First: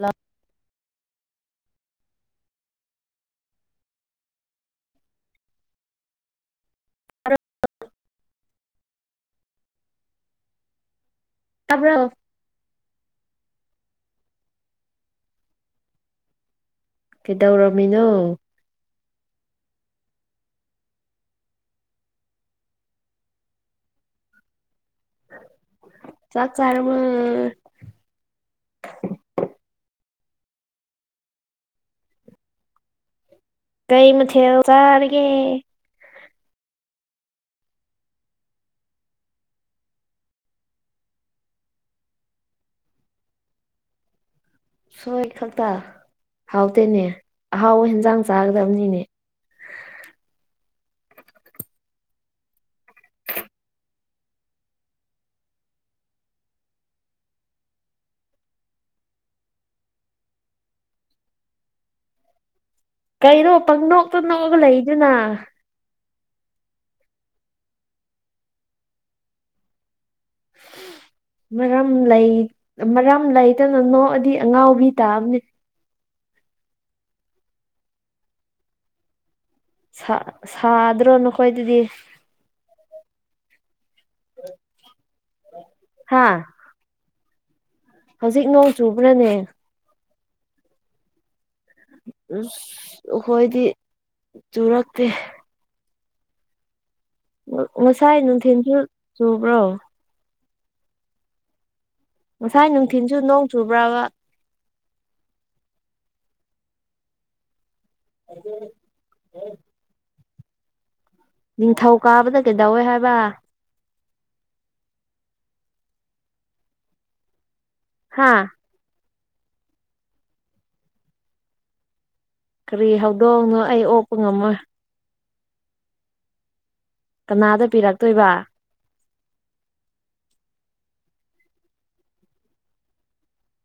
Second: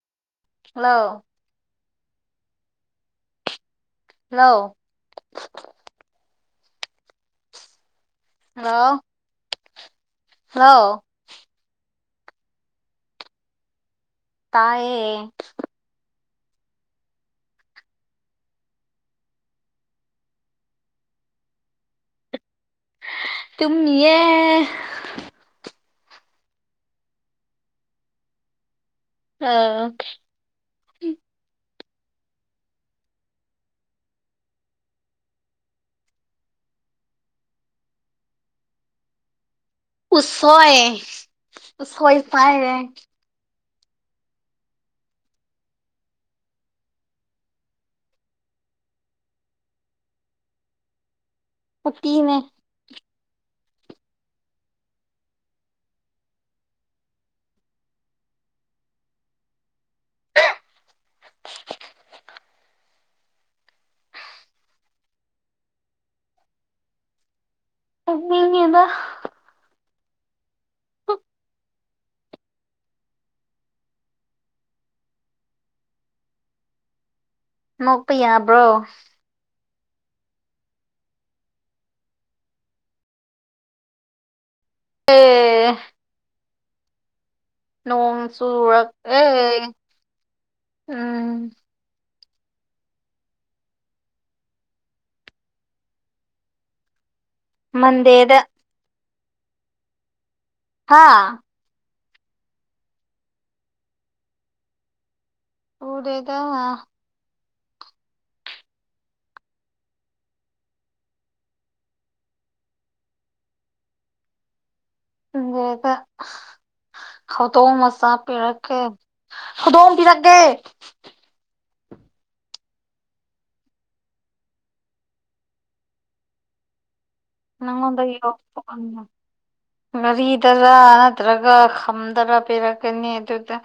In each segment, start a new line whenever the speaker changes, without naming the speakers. ꯍ
ꯑꯂ ꯍꯂꯣ
ꯃꯔꯔ
ꯑꯥꯎ ꯍꯥꯎ
ꯇꯕ꯭ꯔꯣ
ꯇꯌꯦ
ꯀꯩꯗꯧꯔꯝꯃꯤꯅꯣ
ꯇꯨꯝꯃꯤ ꯌꯦ
ꯆꯥꯛꯆꯥꯔꯕꯣꯔ
ꯑ
ꯀꯩ ꯃꯊꯦꯜ ꯆꯥꯂꯒꯦ
ꯎꯁꯣꯏ ꯎꯁꯣꯏ ꯄꯥꯏꯔꯦ
ꯁꯣꯏ ꯈꯛꯇ ꯍꯥꯎꯇꯦꯅꯦ ꯑꯍꯥꯎꯕ ꯍꯟꯖꯥꯡ ꯆꯥꯒꯗꯕꯅꯤꯅꯦ [inaudible]
ꯑꯣꯠꯇꯤꯅꯦ
ꯀꯩꯅꯣ ꯄꯪꯅꯣꯛ ꯇꯧ ꯅꯣꯛꯑꯒ ꯂꯩꯗꯨꯅ
ꯅꯦꯛꯅꯥꯡꯉꯦꯗ
ꯃ ꯃꯔꯝ ꯂꯩ ꯃꯔꯝ ꯂꯩꯇꯅ ꯅꯣꯛꯑꯗꯤ ꯑꯉꯥꯎꯕꯤ ꯇꯥꯕꯅꯦ
ꯅꯣꯛꯄ ꯌꯥꯕ꯭ꯔꯣ
ꯁꯥ ꯁꯗ꯭ꯔꯣ ꯅꯈꯣꯏꯗꯗꯤ
ꯑꯦ
ꯍꯥꯥ
ꯅꯣꯡ ꯆꯨꯔ
ꯆꯨꯕ꯭ꯔꯅꯦ
ꯑꯦ ꯎꯝ
ꯎ ꯑꯩꯈꯣꯏꯗꯤ ꯆꯨꯔꯛꯇꯦ ꯉꯁꯥꯏ
ꯃꯟꯗꯦꯗ
ꯅꯨꯡꯊꯤꯟꯁꯨ ꯆꯨꯕ꯭ꯔꯣ
ꯍꯥꯥ
ꯉꯁꯥꯏ ꯅꯨꯡꯊꯤꯜꯁꯨ ꯅꯣꯡ ꯆꯨꯕ꯭ꯔꯕ
ꯆꯨꯗꯦꯗꯥ
ꯑꯗꯨ ꯍ ꯅꯤꯡꯊꯧ ꯀꯥꯕꯗ ꯀꯩꯗꯧꯋꯦ ꯍꯥꯏꯕ
ꯑꯗꯨꯗ ꯍꯧꯗꯣꯡ ꯃꯆꯥ
ꯍꯥ
ꯄꯤꯔꯛꯀꯦ ꯍꯨꯗꯣꯡ ꯄꯥꯂꯥꯛꯀꯦ
ꯀꯔꯤ ꯍꯧꯗꯣꯛꯅꯣ ꯑꯩ ꯑꯣꯛꯄ ꯉꯝꯃꯣꯏ ꯀꯅꯥꯗ
ꯅꯪꯉꯤꯡꯗꯒꯤ
ꯄꯤꯔꯛꯇꯣꯏꯕ
ꯒꯥꯔꯤꯗꯔ ꯅꯠꯇ꯭ꯔꯒ ꯈꯝꯗꯔ ꯄꯤꯔꯛꯀꯅꯤ ꯑꯗꯨꯗ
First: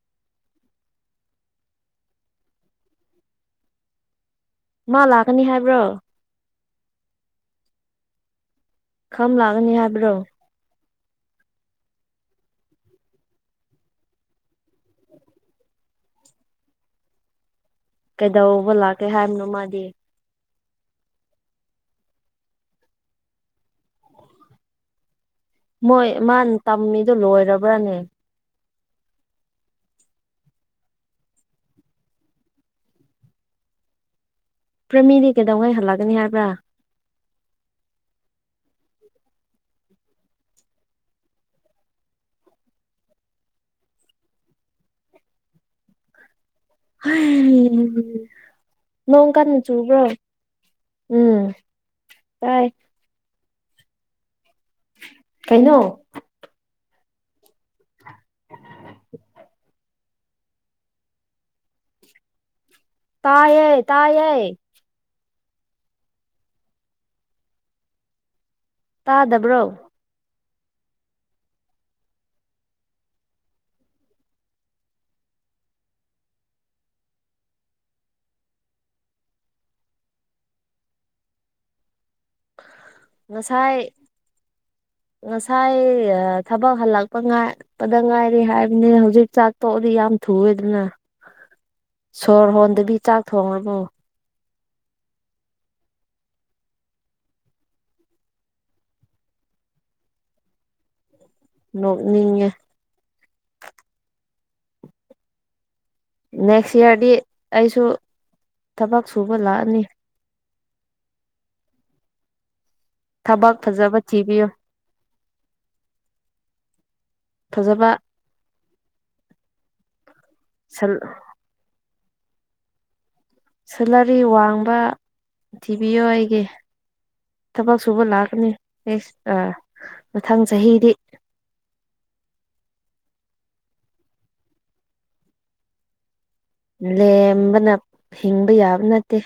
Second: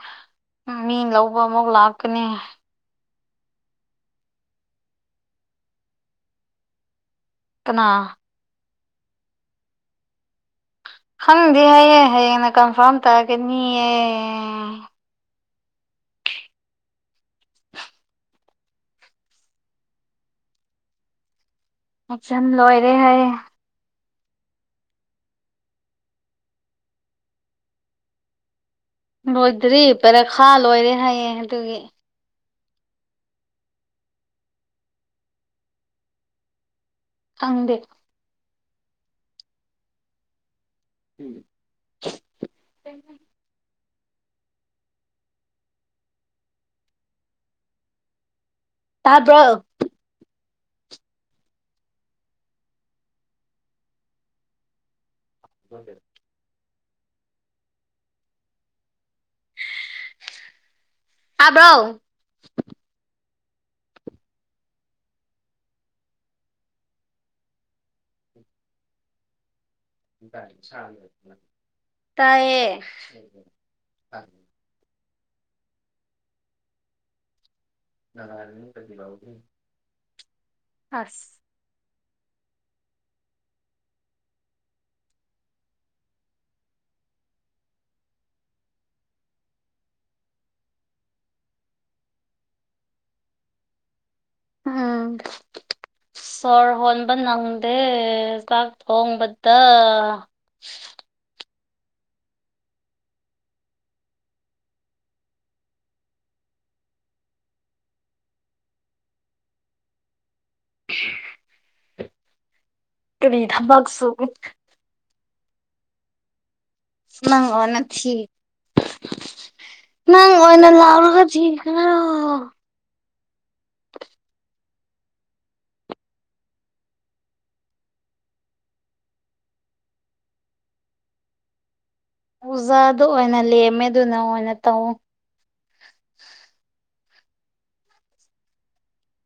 ꯎ ꯃꯤ ꯂꯧꯕ ꯑꯃꯨꯛ ꯂꯥꯛꯀꯅꯤ
ꯃꯥ ꯂꯥꯛꯀꯅꯤ ꯍꯥꯏꯕ꯭ꯔꯣ
ꯏ ꯀꯅꯥ
ꯈꯝ ꯂꯥꯛꯒꯅꯤ ꯍꯥꯏꯕ꯭ꯔꯣ
ꯈꯪꯗꯦ ꯍꯌꯦ ꯍꯌꯦꯡꯅ ꯀꯟꯐꯥꯔꯝ ꯇꯥꯑꯒꯦꯅꯤꯌꯦ
[inaudible] ꯀꯩꯗꯧꯕ ꯂꯥꯛꯀꯦ ꯍꯥꯏꯕꯅꯣ ꯃꯥꯗꯤ
ꯑꯦꯛꯖꯝ ꯂꯣꯏꯔꯦ ꯍꯥꯏ
ꯃꯣꯏ ꯃꯥꯅ ꯇꯝꯃꯤꯗꯨ ꯂꯣꯏꯔꯕ꯭ꯔꯥꯅꯦ
ꯂꯣꯏꯗ꯭ꯔꯤ ꯄꯔꯛ ꯈꯥ ꯂꯣꯏꯔꯦ ꯍꯥꯏꯌꯦ ꯑꯗꯨꯒꯤ
ꯄ꯭ꯔꯃꯤꯗꯤ ꯀꯩꯗꯧꯉꯩ ꯍꯜꯂꯒꯅꯤ ꯍꯥꯏꯕ꯭ꯔꯥ
ꯈꯪꯗꯦ ꯎꯝ ꯇꯥꯕ꯭ꯔꯣ
ꯅꯣꯡꯀꯥꯟ ꯆꯨꯔꯕ꯭ꯔꯣ ꯎꯝ ꯇꯥꯏ ꯀꯩꯅꯣ [inaudible]
ꯑꯥꯕ꯭ꯔꯣ
ꯇꯥꯏꯌꯦ ꯇꯥꯌꯦ ꯇꯥꯗꯕ꯭ꯔꯣ
ꯇꯥꯏꯌꯦ ꯔ ꯀꯗꯤ ꯂꯎꯒ ꯍꯁ
ꯉꯁꯥꯏ ꯉꯁꯥꯏ ꯊꯕꯛ ꯍꯜꯂꯛꯄ ꯉꯥꯏꯄꯗ ꯉꯥꯏꯔꯤ ꯍꯥꯏꯕꯅꯤ ꯍꯧꯖꯤꯛ ꯆꯥꯛ ꯇꯣꯛꯑꯗꯤ ꯌꯥꯝ ꯊꯨꯑꯦꯗꯅ ꯁꯣꯔ ꯍꯣꯟꯗꯕꯤ ꯆꯥꯛ ꯊꯣꯡꯉꯕꯨ
ꯑꯝ ꯁꯣꯔ ꯍꯣꯟꯕ ꯅꯪꯗꯦ ꯆꯥꯛ ꯊꯣꯡꯕꯗ
ꯅ ꯅꯦꯛꯁ ꯏꯌꯥꯔꯗꯤ ꯑꯩꯁꯨ ꯊꯕꯛ ꯁꯨꯕ ꯂꯥꯛꯑꯅꯤ
ꯀꯔꯤ
ꯊꯕꯛ ꯐꯖꯕ
ꯊꯕꯛꯁꯨ
ꯊꯤꯕꯤꯌꯨ
ꯅꯪ ꯑꯣꯏꯅ
ꯐꯖꯕ
ꯊꯤ ꯅꯪ ꯑꯣꯏꯅ ꯂꯥꯎꯔꯒ ꯊ
ꯁꯨꯜꯂꯔꯤ ꯋꯥꯡꯕ ꯊꯤꯕꯤꯌꯣ ꯑꯩꯒꯤ ꯊꯕꯛ ꯁꯨꯕ ꯂꯥꯛꯀꯅꯤ ꯑꯦꯁ ꯃꯊꯪ ꯆꯍꯤꯗꯤ [inaudible]
ꯑꯣꯖꯥꯗ ꯑꯣꯏꯅ ꯂꯦꯝꯃꯦ ꯑꯗꯨꯅ ꯑꯣꯏꯅ ꯇꯧ
ꯂꯦꯝꯕꯅ ꯍꯤꯡꯕ ꯌꯥꯕ ꯅꯠꯇꯦ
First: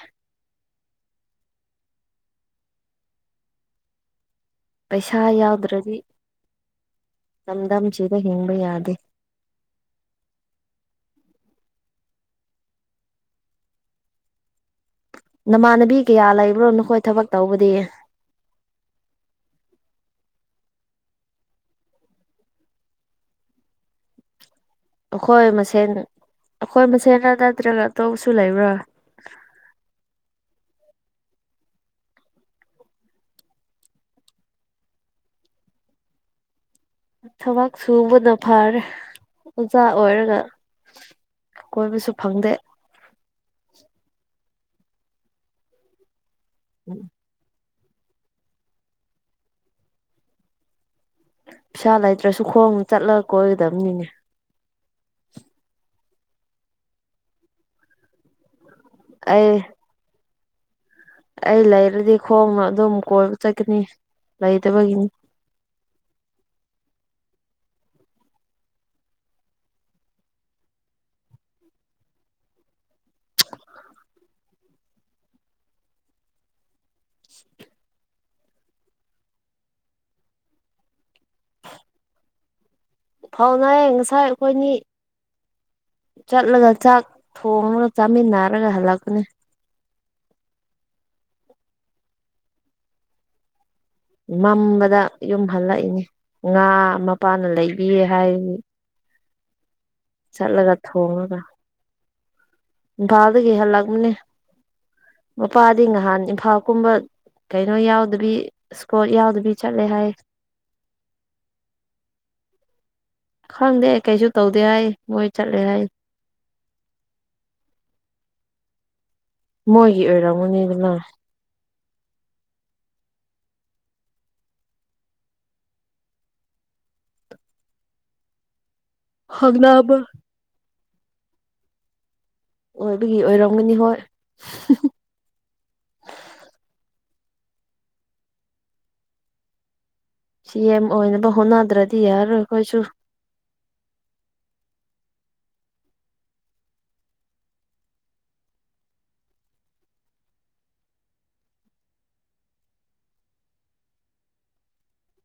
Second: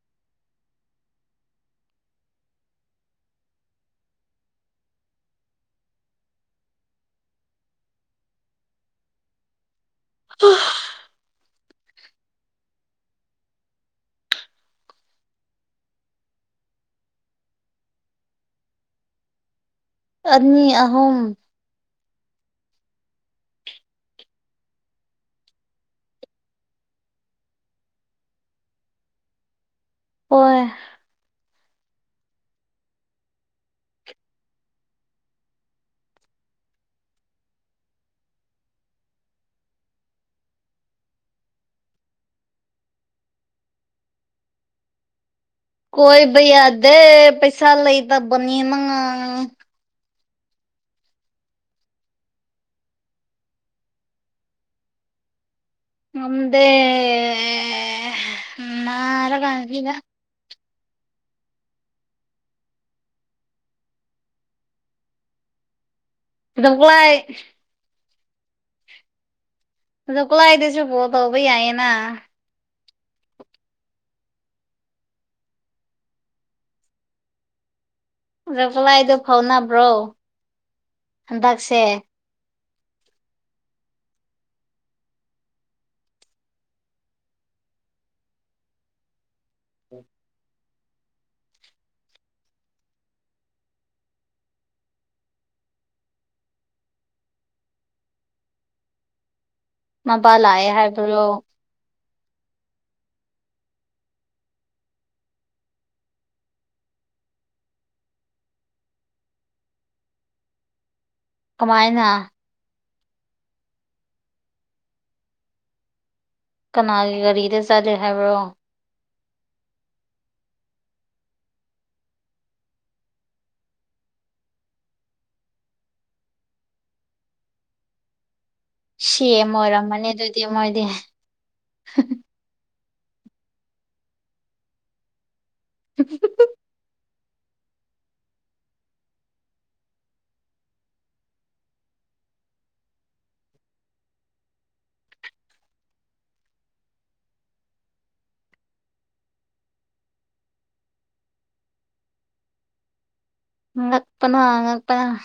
ꯄꯩꯁꯥ ꯌꯥꯎꯗ꯭ꯔꯗꯤ ꯇꯝ ꯇꯝ ꯆꯗ ꯍꯤꯡꯕ ꯌꯥꯗꯦ
ꯑ
ꯅꯃꯥꯟꯅꯕꯤ ꯀꯌꯥ ꯂꯩꯕ꯭ꯔꯣ ꯅꯈꯣꯏ ꯊꯕꯛ ꯇꯧꯕꯗꯤ
ꯑꯅꯤ ꯑꯍꯨꯝ
ꯍꯈꯣꯏ ꯃꯁꯦꯟ ꯑꯩꯈꯣꯏ ꯃꯁꯦꯟꯅ ꯅꯠꯇ꯭ꯔꯒ ꯑꯇꯣꯞꯄꯁꯨ ꯂꯩꯕ꯭ꯔꯥ
ꯑꯣꯏ
ꯊꯕꯛ ꯁꯨꯕꯅ ꯐꯥꯔꯦ ꯑꯣꯖꯥ ꯑꯣꯏꯔꯒ ꯀꯣꯏꯕꯁꯨ ꯐꯪꯗꯦ
ꯀꯣꯏ ꯩ ꯌꯥꯗꯦ ꯄꯩꯁꯥ ꯂꯩ ꯇꯕꯅꯤ ꯃꯉꯥꯡ
ꯄꯩꯁꯥ ꯂꯩꯇ꯭ꯔꯁꯨ ꯈꯣꯡ ꯆꯠꯂꯒ ꯀꯣꯏꯒꯗꯕꯅꯤꯅꯦ
ꯑꯗ
ꯑꯩ
ꯅꯔꯒꯥꯟꯙꯗ
ꯑꯩ ꯂꯩꯔꯗꯤ ꯈꯣꯡꯅ ꯑꯗꯨꯝ ꯀꯣꯏꯕ ꯆꯠꯀꯅꯤ ꯂꯩꯇꯕꯒꯤꯅꯤ [inaudible]
ꯀꯗꯣꯛ ꯂꯩꯥꯏ ꯑ ꯈꯨꯂꯥꯏꯗꯁꯨꯕꯣ ꯇꯧꯕ ꯌꯥꯏꯌꯦꯅ
[inaudible]
ꯗ ꯈꯨꯂꯥꯏꯗꯨ ꯐꯥꯎꯅꯕ꯭ꯔꯣ ꯍꯟꯗꯛꯁꯦ
ꯐꯥꯎꯅꯌꯦ ꯉꯁꯥꯏ ꯑꯩꯈꯣꯏꯅꯤ ꯆꯠꯂꯒ ꯆꯥꯛ ꯊꯣꯡꯉꯒ ꯆꯥꯃꯤꯟꯅꯔꯒ ꯍꯜꯂꯛꯄꯅꯦ ꯃꯝꯕꯗ ꯌꯨꯝ ꯍꯜꯂꯛꯏꯅꯤ ꯉꯥ ꯃꯄꯥꯅ ꯂꯩꯕꯤ ꯍꯥꯏꯗꯤ
ꯃꯄꯥ ꯂꯌꯦ
ꯊꯣꯡꯉꯒ
ꯍꯥꯏꯕ꯭ꯔꯣ
ꯏꯝꯐꯥꯜꯗꯒꯤ ꯍꯜꯂꯛꯅꯦ ꯃꯄꯥꯗꯤ ꯅꯍꯥꯟ ꯏꯝꯐꯥꯜ ꯀꯨꯝꯕ ꯀꯩꯅꯣ ꯌꯥꯎꯗꯕꯤ ꯁꯀꯣꯜ ꯌꯥꯎꯗꯕꯤ ꯆꯠꯂꯦ ꯍꯥꯏ
ꯀꯃꯥꯏꯅ
ꯈꯪꯗꯦ ꯀꯩꯁꯨ ꯇꯧꯗꯦ ꯍꯥꯏ ꯃꯣꯏ ꯆꯠꯂꯦ ꯍꯥꯏ
ꯀꯅꯥꯒꯤ ꯒꯥꯔꯤꯗ ꯆꯠꯂꯦ ꯍꯥꯏꯕ꯭ꯔꯣ
ꯃꯣꯏꯒꯤ ꯑꯣꯏꯔꯝꯃꯨꯅꯤꯗꯅ
ꯁꯤ
ꯍꯪꯅꯕ
ꯑꯣꯏꯔꯝꯃꯅꯤ ꯑꯗꯨꯗꯤ ꯃꯣꯏꯗꯤ
ꯑꯣꯏꯕꯒꯤ ꯑꯣꯏꯔꯝꯒꯅꯤ ꯍꯣꯏ
[inaudible]
ꯁꯤ ꯑꯦꯝ ꯑꯣꯏꯅꯕ ꯍꯣꯠꯅꯗ꯭ꯔꯗꯤ ꯌꯥꯔꯣꯏ ꯑꯩꯈꯣꯏꯁꯨ
ꯉ ꯉꯛꯄꯅꯥ ꯉꯛꯄꯅꯥ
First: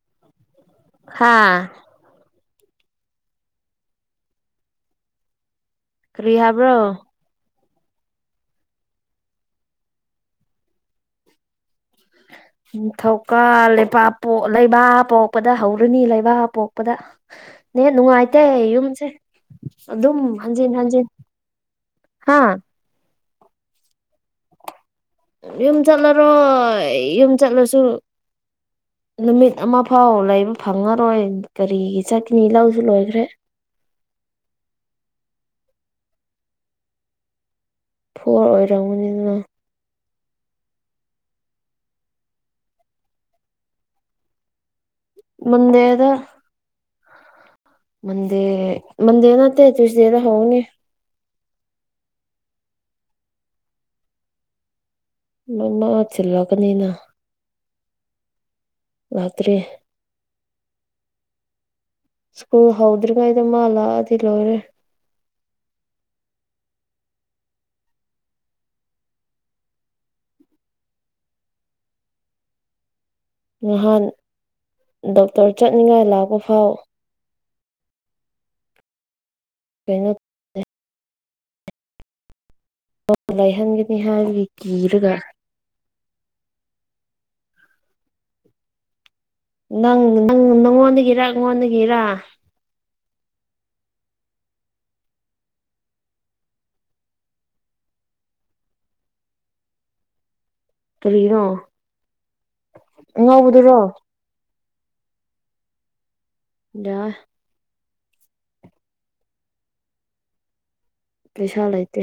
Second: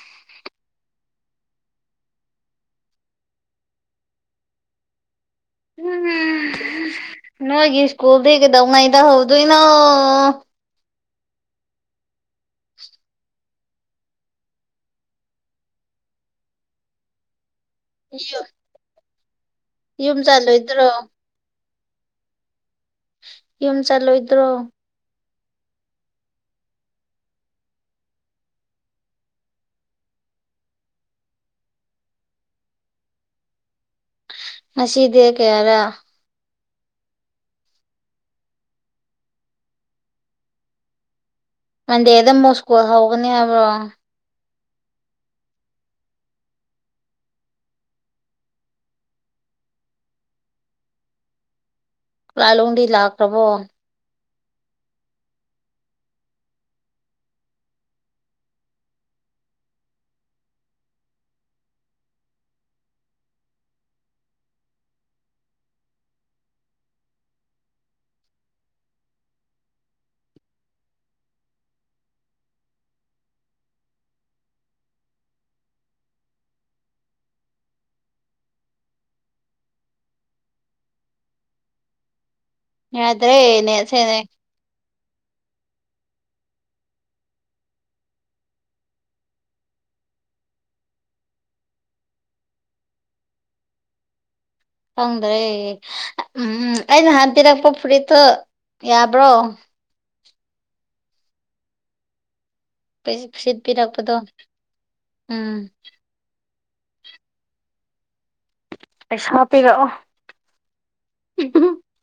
ꯍꯥꯥ ꯀꯔꯤꯍꯕ꯭ꯔꯣ
ꯅꯣꯏꯒꯤ ꯏꯁꯀꯨꯜꯗꯒ ꯗꯧꯅꯥꯏꯗ ꯍꯧꯗ ꯏꯅ
ꯎ ꯊꯧꯀꯥꯜ ꯕꯥꯛ ꯄꯣꯛ ꯂꯩꯕꯥꯛ ꯄꯣꯛꯄꯗ ꯍꯧꯔꯅꯤ ꯂꯩꯕꯥꯛ ꯄꯣꯛꯄꯗ ꯅ ꯅꯨꯡꯉꯥꯏꯇꯦ ꯌꯨꯝꯁꯦ
ꯌꯨꯝ
ꯑꯗꯨꯝ ꯍꯟꯖꯤꯟ
ꯆꯠꯂꯣꯏꯗ꯭ꯔꯣ
ꯍꯟꯖꯤꯟ ꯍꯥꯥ
ꯌꯨꯝ ꯆꯠꯂꯣꯏꯗ꯭ꯔꯣ
ꯌꯨꯝ ꯆꯠꯂꯔꯣ ꯌꯨꯝ ꯆꯠꯂꯣꯁꯨ ꯅꯨꯃꯤꯠ ꯑꯃ ꯐꯥꯎ ꯂꯩꯕ ꯐꯪꯉꯔꯣꯏ ꯀꯔꯤꯒꯤ ꯆꯠꯀꯅꯤ ꯂꯧꯁꯨ ꯂꯣꯏꯈ꯭ꯔꯦ
ꯃꯁꯤꯗꯦ ꯀꯦ ꯌꯥꯔ
ꯐꯣꯔ ꯑꯣꯏꯔꯝꯕꯅꯤ ꯑꯗꯨꯅ
ꯃꯟꯗꯦꯗ ꯑꯃꯨꯛ ꯁ꯭ꯀꯨꯜ ꯍꯧꯒꯅꯤ ꯍꯥꯏꯕ꯭ꯔꯣ
ꯃꯗꯦꯗ ꯃꯗꯦ ꯃꯗꯦ ꯅꯠꯇ ꯆꯁꯗꯦꯅ ꯍꯅꯦ
ꯂꯥꯂꯣꯡꯗꯤ ꯂꯥꯛꯈ꯭ꯔꯕꯣ
ꯃꯃꯥ ꯆꯤꯜꯂꯛꯒꯅꯤꯅ ꯉꯥꯛꯇ꯭ꯔꯤ ꯁ꯭ꯀꯨꯜ ꯍꯧꯗ꯭ꯔꯤꯉꯥꯏꯗ ꯃꯥꯂꯥꯛꯑꯗꯤ ꯂꯣꯏꯔꯦ ꯅꯍꯥꯟ ꯗꯣꯛꯇꯔ ꯆꯠꯅꯤꯡꯉꯥꯏ ꯂꯥꯛꯄ ꯐꯥꯎ ꯀꯩꯅꯣ
ꯌꯥꯗ꯭ꯔꯦ
ꯂꯥꯏꯍꯟꯒꯅꯤ
ꯅꯦꯠꯁꯦꯅꯦ
ꯍꯥꯏꯒꯤ ꯀꯤꯔꯒ ꯅꯪ ꯅꯪ ꯅꯪꯉꯣꯟꯗꯒꯤꯔ ꯑꯩꯉꯣꯟꯗꯒꯤꯔꯥ
ꯐꯗ꯭ꯔꯦ ꯎꯝ ꯎꯝ ꯑꯩꯅ ꯍꯟ ꯄꯤꯔꯛꯄ ꯐꯨꯔꯤꯠꯇꯣ ꯌꯥꯕ꯭ꯔꯣ
ꯇꯔꯤꯔꯣ
ꯁꯤꯠꯄꯤꯔꯛꯄꯗꯣ ꯎꯝ
ꯗ
ꯁꯣ ꯄꯤꯔꯛꯏ
ꯩꯁꯜ ꯑꯥꯏꯇ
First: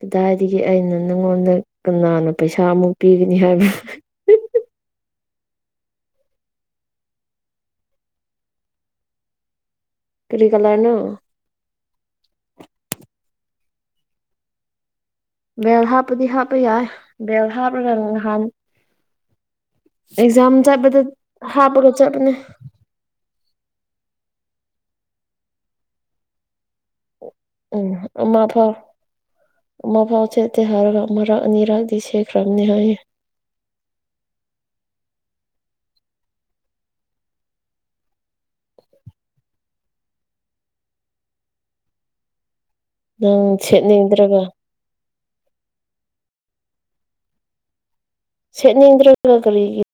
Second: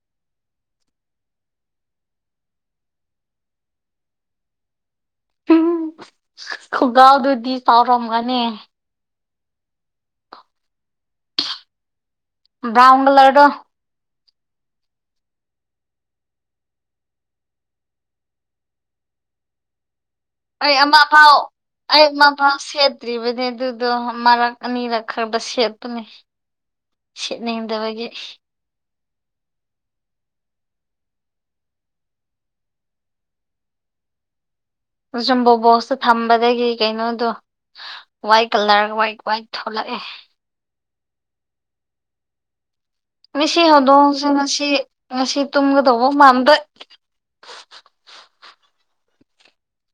ꯑꯗꯨꯗꯥꯏꯗꯒꯤ ꯑꯩꯅ ꯅꯪꯉꯣꯟꯗ ꯀꯅꯥꯅꯣ ꯄꯩꯁꯥ ꯑꯃꯨꯛ ꯄꯤꯒꯅꯤ ꯍꯥꯏꯕ ꯍ [unintelligible] [inaudible]
ꯈꯨꯒꯥꯎꯗꯨꯗꯤ ꯆꯥꯎꯔꯝꯒꯅꯤ
ꯀꯔꯤ ꯀꯂꯔꯅ
ꯕ꯭ꯔꯥꯎꯟꯒ ꯂꯔꯔꯣ
ꯕꯦꯜ ꯍꯥꯞꯄꯨꯗꯤ ꯍꯥꯞꯄ ꯌꯥꯏ ꯕꯦꯜ ꯍꯥꯞꯂꯒ ꯅꯍꯥꯟ ꯑꯦꯛꯖꯥꯝ
ꯑꯩ ꯑꯃ
ꯆꯠꯄꯗ
ꯐꯥꯎ
ꯍꯥꯞꯄꯒ
ꯑꯩ ꯑꯃ
ꯆꯠꯄꯅꯦ
ꯐꯥꯎ ꯁꯦꯠꯇ꯭ꯔꯤꯕꯅꯦ ꯑꯗꯨꯗꯣ ꯃꯔꯛ ꯑꯅꯤꯔꯛ ꯈꯔꯗ ꯁꯦꯠꯄꯅꯦ
ꯎꯝ
ꯁꯦꯠꯅꯤꯡꯗꯕꯒꯤ
ꯑꯃ ꯐꯥꯎ ꯃꯐꯥꯎ ꯆꯇ ꯍꯔꯃꯔꯅꯤꯔꯒꯗꯤꯁꯦ ꯀ꯭ꯔꯝꯅꯤ ꯍꯥꯏꯌꯦ [unintelligible] [inaudible]
ꯑ ꯁꯨꯝꯕꯣ ꯕꯣꯛꯁꯇ ꯊꯝꯕꯗꯒꯤ ꯀꯩꯅꯣꯗꯣ ꯋꯥꯏꯠ ꯀꯂꯔ ꯋꯥꯏꯠ ꯋꯥꯏꯠ ꯊꯣꯛꯂꯛꯑꯦ
ꯅꯪ
ꯃꯤꯁꯤ ꯍꯧꯗꯣꯡꯁ
ꯁꯦꯠꯅꯤꯡꯗ꯭ꯔꯒ
ꯃꯁꯤꯁꯤ ꯁꯤ ꯇꯒꯗꯧꯕ ꯃꯗ
ꯁꯦꯠꯅꯤꯡꯗ꯭ꯔꯒ ꯀꯔꯤꯒꯤꯕ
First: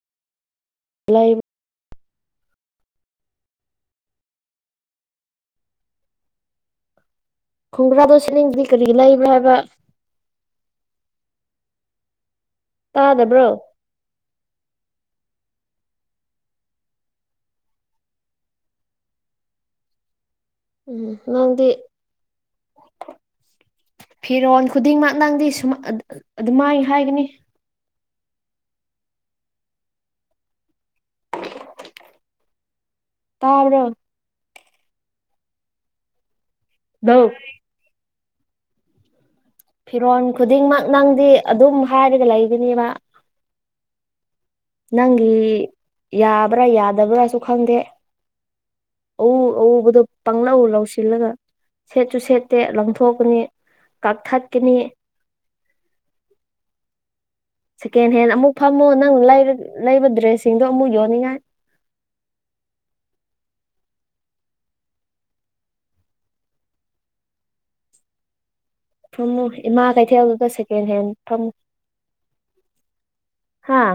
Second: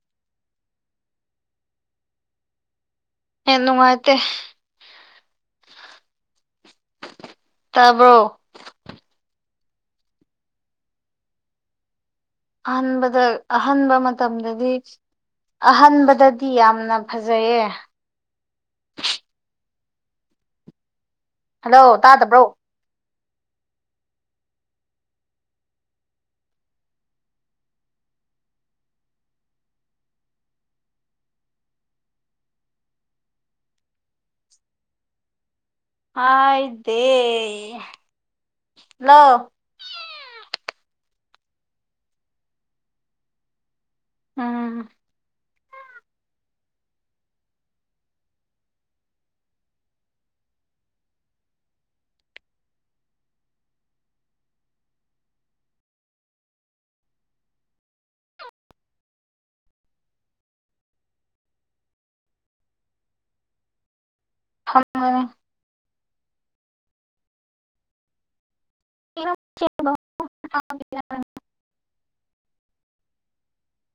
ꯍ ꯅꯨꯡꯉꯥꯏꯇꯦ
ꯈꯣꯡꯒ꯭ꯔꯥꯗꯣ
ꯇꯥꯕ꯭ꯔꯣ
ꯁꯩꯔꯦꯡꯗꯨꯗꯤ ꯀꯔꯤ ꯂꯩꯕ꯭ꯔ ꯍꯥꯏꯕ
ꯑꯍꯥꯟꯕꯗ
ꯇꯥꯗꯕ꯭ꯔꯣ
ꯑꯍꯥꯟꯕ ꯃꯇꯝꯗꯗꯤ ꯑꯍꯟꯥꯟꯕꯗꯗꯤ ꯌꯥꯝꯅ ꯐꯖꯩꯌꯦ
ꯎꯝ ꯅꯪꯗꯤ
ꯍꯜꯂꯣ ꯇꯥꯗꯕ꯭ꯔꯣ
ꯐꯤꯔꯣꯜ ꯈꯨꯗꯤꯡꯃꯛ ꯅꯪꯗꯤ ꯁ ꯑꯗꯨꯃꯥꯏꯅ ꯍꯥꯏꯒꯅꯤ [unintelligible] [inaudible] ꯇꯥꯕꯔ ꯗꯧ
ꯍꯥꯏꯗꯦ ꯍꯂꯣ
ꯐꯤꯔꯣꯟꯜ ꯈꯨꯗꯤꯡꯃꯛ ꯅꯪꯗꯤ ꯑꯗꯨꯝ ꯍꯥꯏꯔꯒ ꯂꯩꯒꯅꯦꯕ
ꯎꯝ
ꯅꯪꯒꯤ ꯌꯥꯕ꯭ꯔꯥ ꯌꯥꯗꯕ꯭ꯔꯥꯁꯨ ꯈꯪꯗꯦ ꯑ ꯑꯗꯨ ꯄꯪꯪꯂ ꯂꯧꯥꯎꯁꯤꯜꯂꯒ ꯁꯦꯠꯁꯨ ꯁꯦꯠꯇꯦ ꯂꯪꯊꯣꯛꯀꯅꯤ ꯀꯛꯊꯠꯀꯅꯤ [unintelligible] [inaudible] ꯁꯦꯀꯦꯟ ꯍꯦꯟ ꯑꯃꯨꯛ ꯐꯝꯃꯣ ꯅꯪ ꯂꯩꯕ ꯗ꯭ꯔꯦꯁꯁꯤꯡꯗꯣ ꯑꯃꯨꯛ ꯌꯣꯟꯅꯤꯡꯉꯥꯏ [unintelligible] [inaudible]
ꯍ [unintelligible] [inaudible]
ꯊꯝꯃꯨ ꯏꯃꯥ ꯀꯩꯊꯦꯜꯗꯨꯗ ꯁꯦꯀꯦꯟ ꯍꯦꯟ ꯐꯝꯃꯨ ꯍꯥꯥ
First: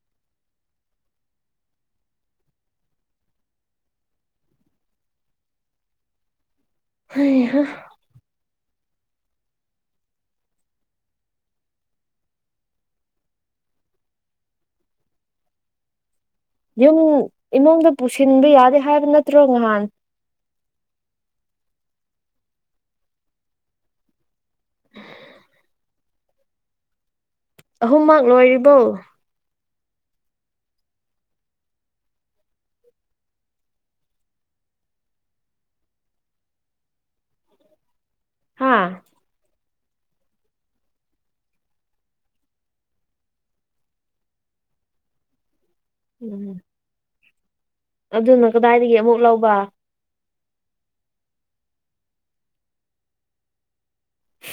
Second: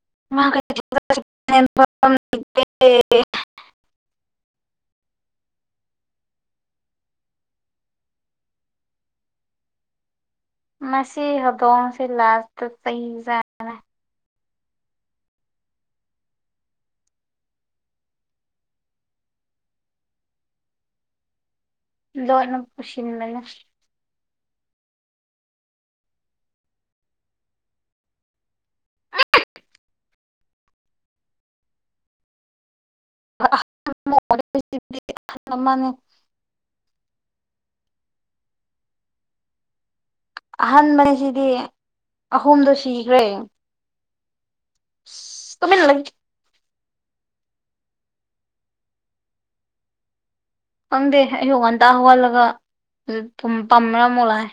[unintelligible]
[inaudible] ꯍꯥꯏ
ꯃꯁꯤ ꯍꯧꯗꯣꯡꯁꯤꯦ ꯂꯥꯁꯇ ꯆꯍꯤꯖꯅ
ꯌꯨꯝ ꯏꯃꯨꯡꯗ ꯄꯨꯁꯤꯟꯕ ꯌꯥꯗꯦ ꯍꯥꯏꯕ ꯅꯠꯇ꯭ꯔꯣ ꯉꯍꯥꯟ [inaudible]
ꯗꯣꯅ ꯀꯁꯤꯅꯕꯅꯦ
ꯑꯍꯨꯝꯃꯛ ꯂꯣꯏꯔꯤꯕꯣ
ꯅꯦ
ꯍꯥꯥ
ꯑꯍꯟꯥꯟꯕꯅꯤꯁꯤꯗꯤ ꯑꯍꯨꯝꯗꯣ ꯁꯤꯈ꯭ꯔꯦ ꯀꯃꯤꯅꯅ
ꯎꯝ ꯑꯗꯨꯅ ꯀꯗꯥꯏꯗꯒꯤ ꯑꯃꯨꯛ ꯂꯧꯕ
ꯈꯪꯗꯦ ꯑꯌꯨꯛ ꯉꯟꯇꯥ ꯍꯧꯒꯠꯂꯒ ꯄꯃ꯭ꯔꯥ ꯑꯃꯨꯛ ꯂꯥꯛꯑꯦ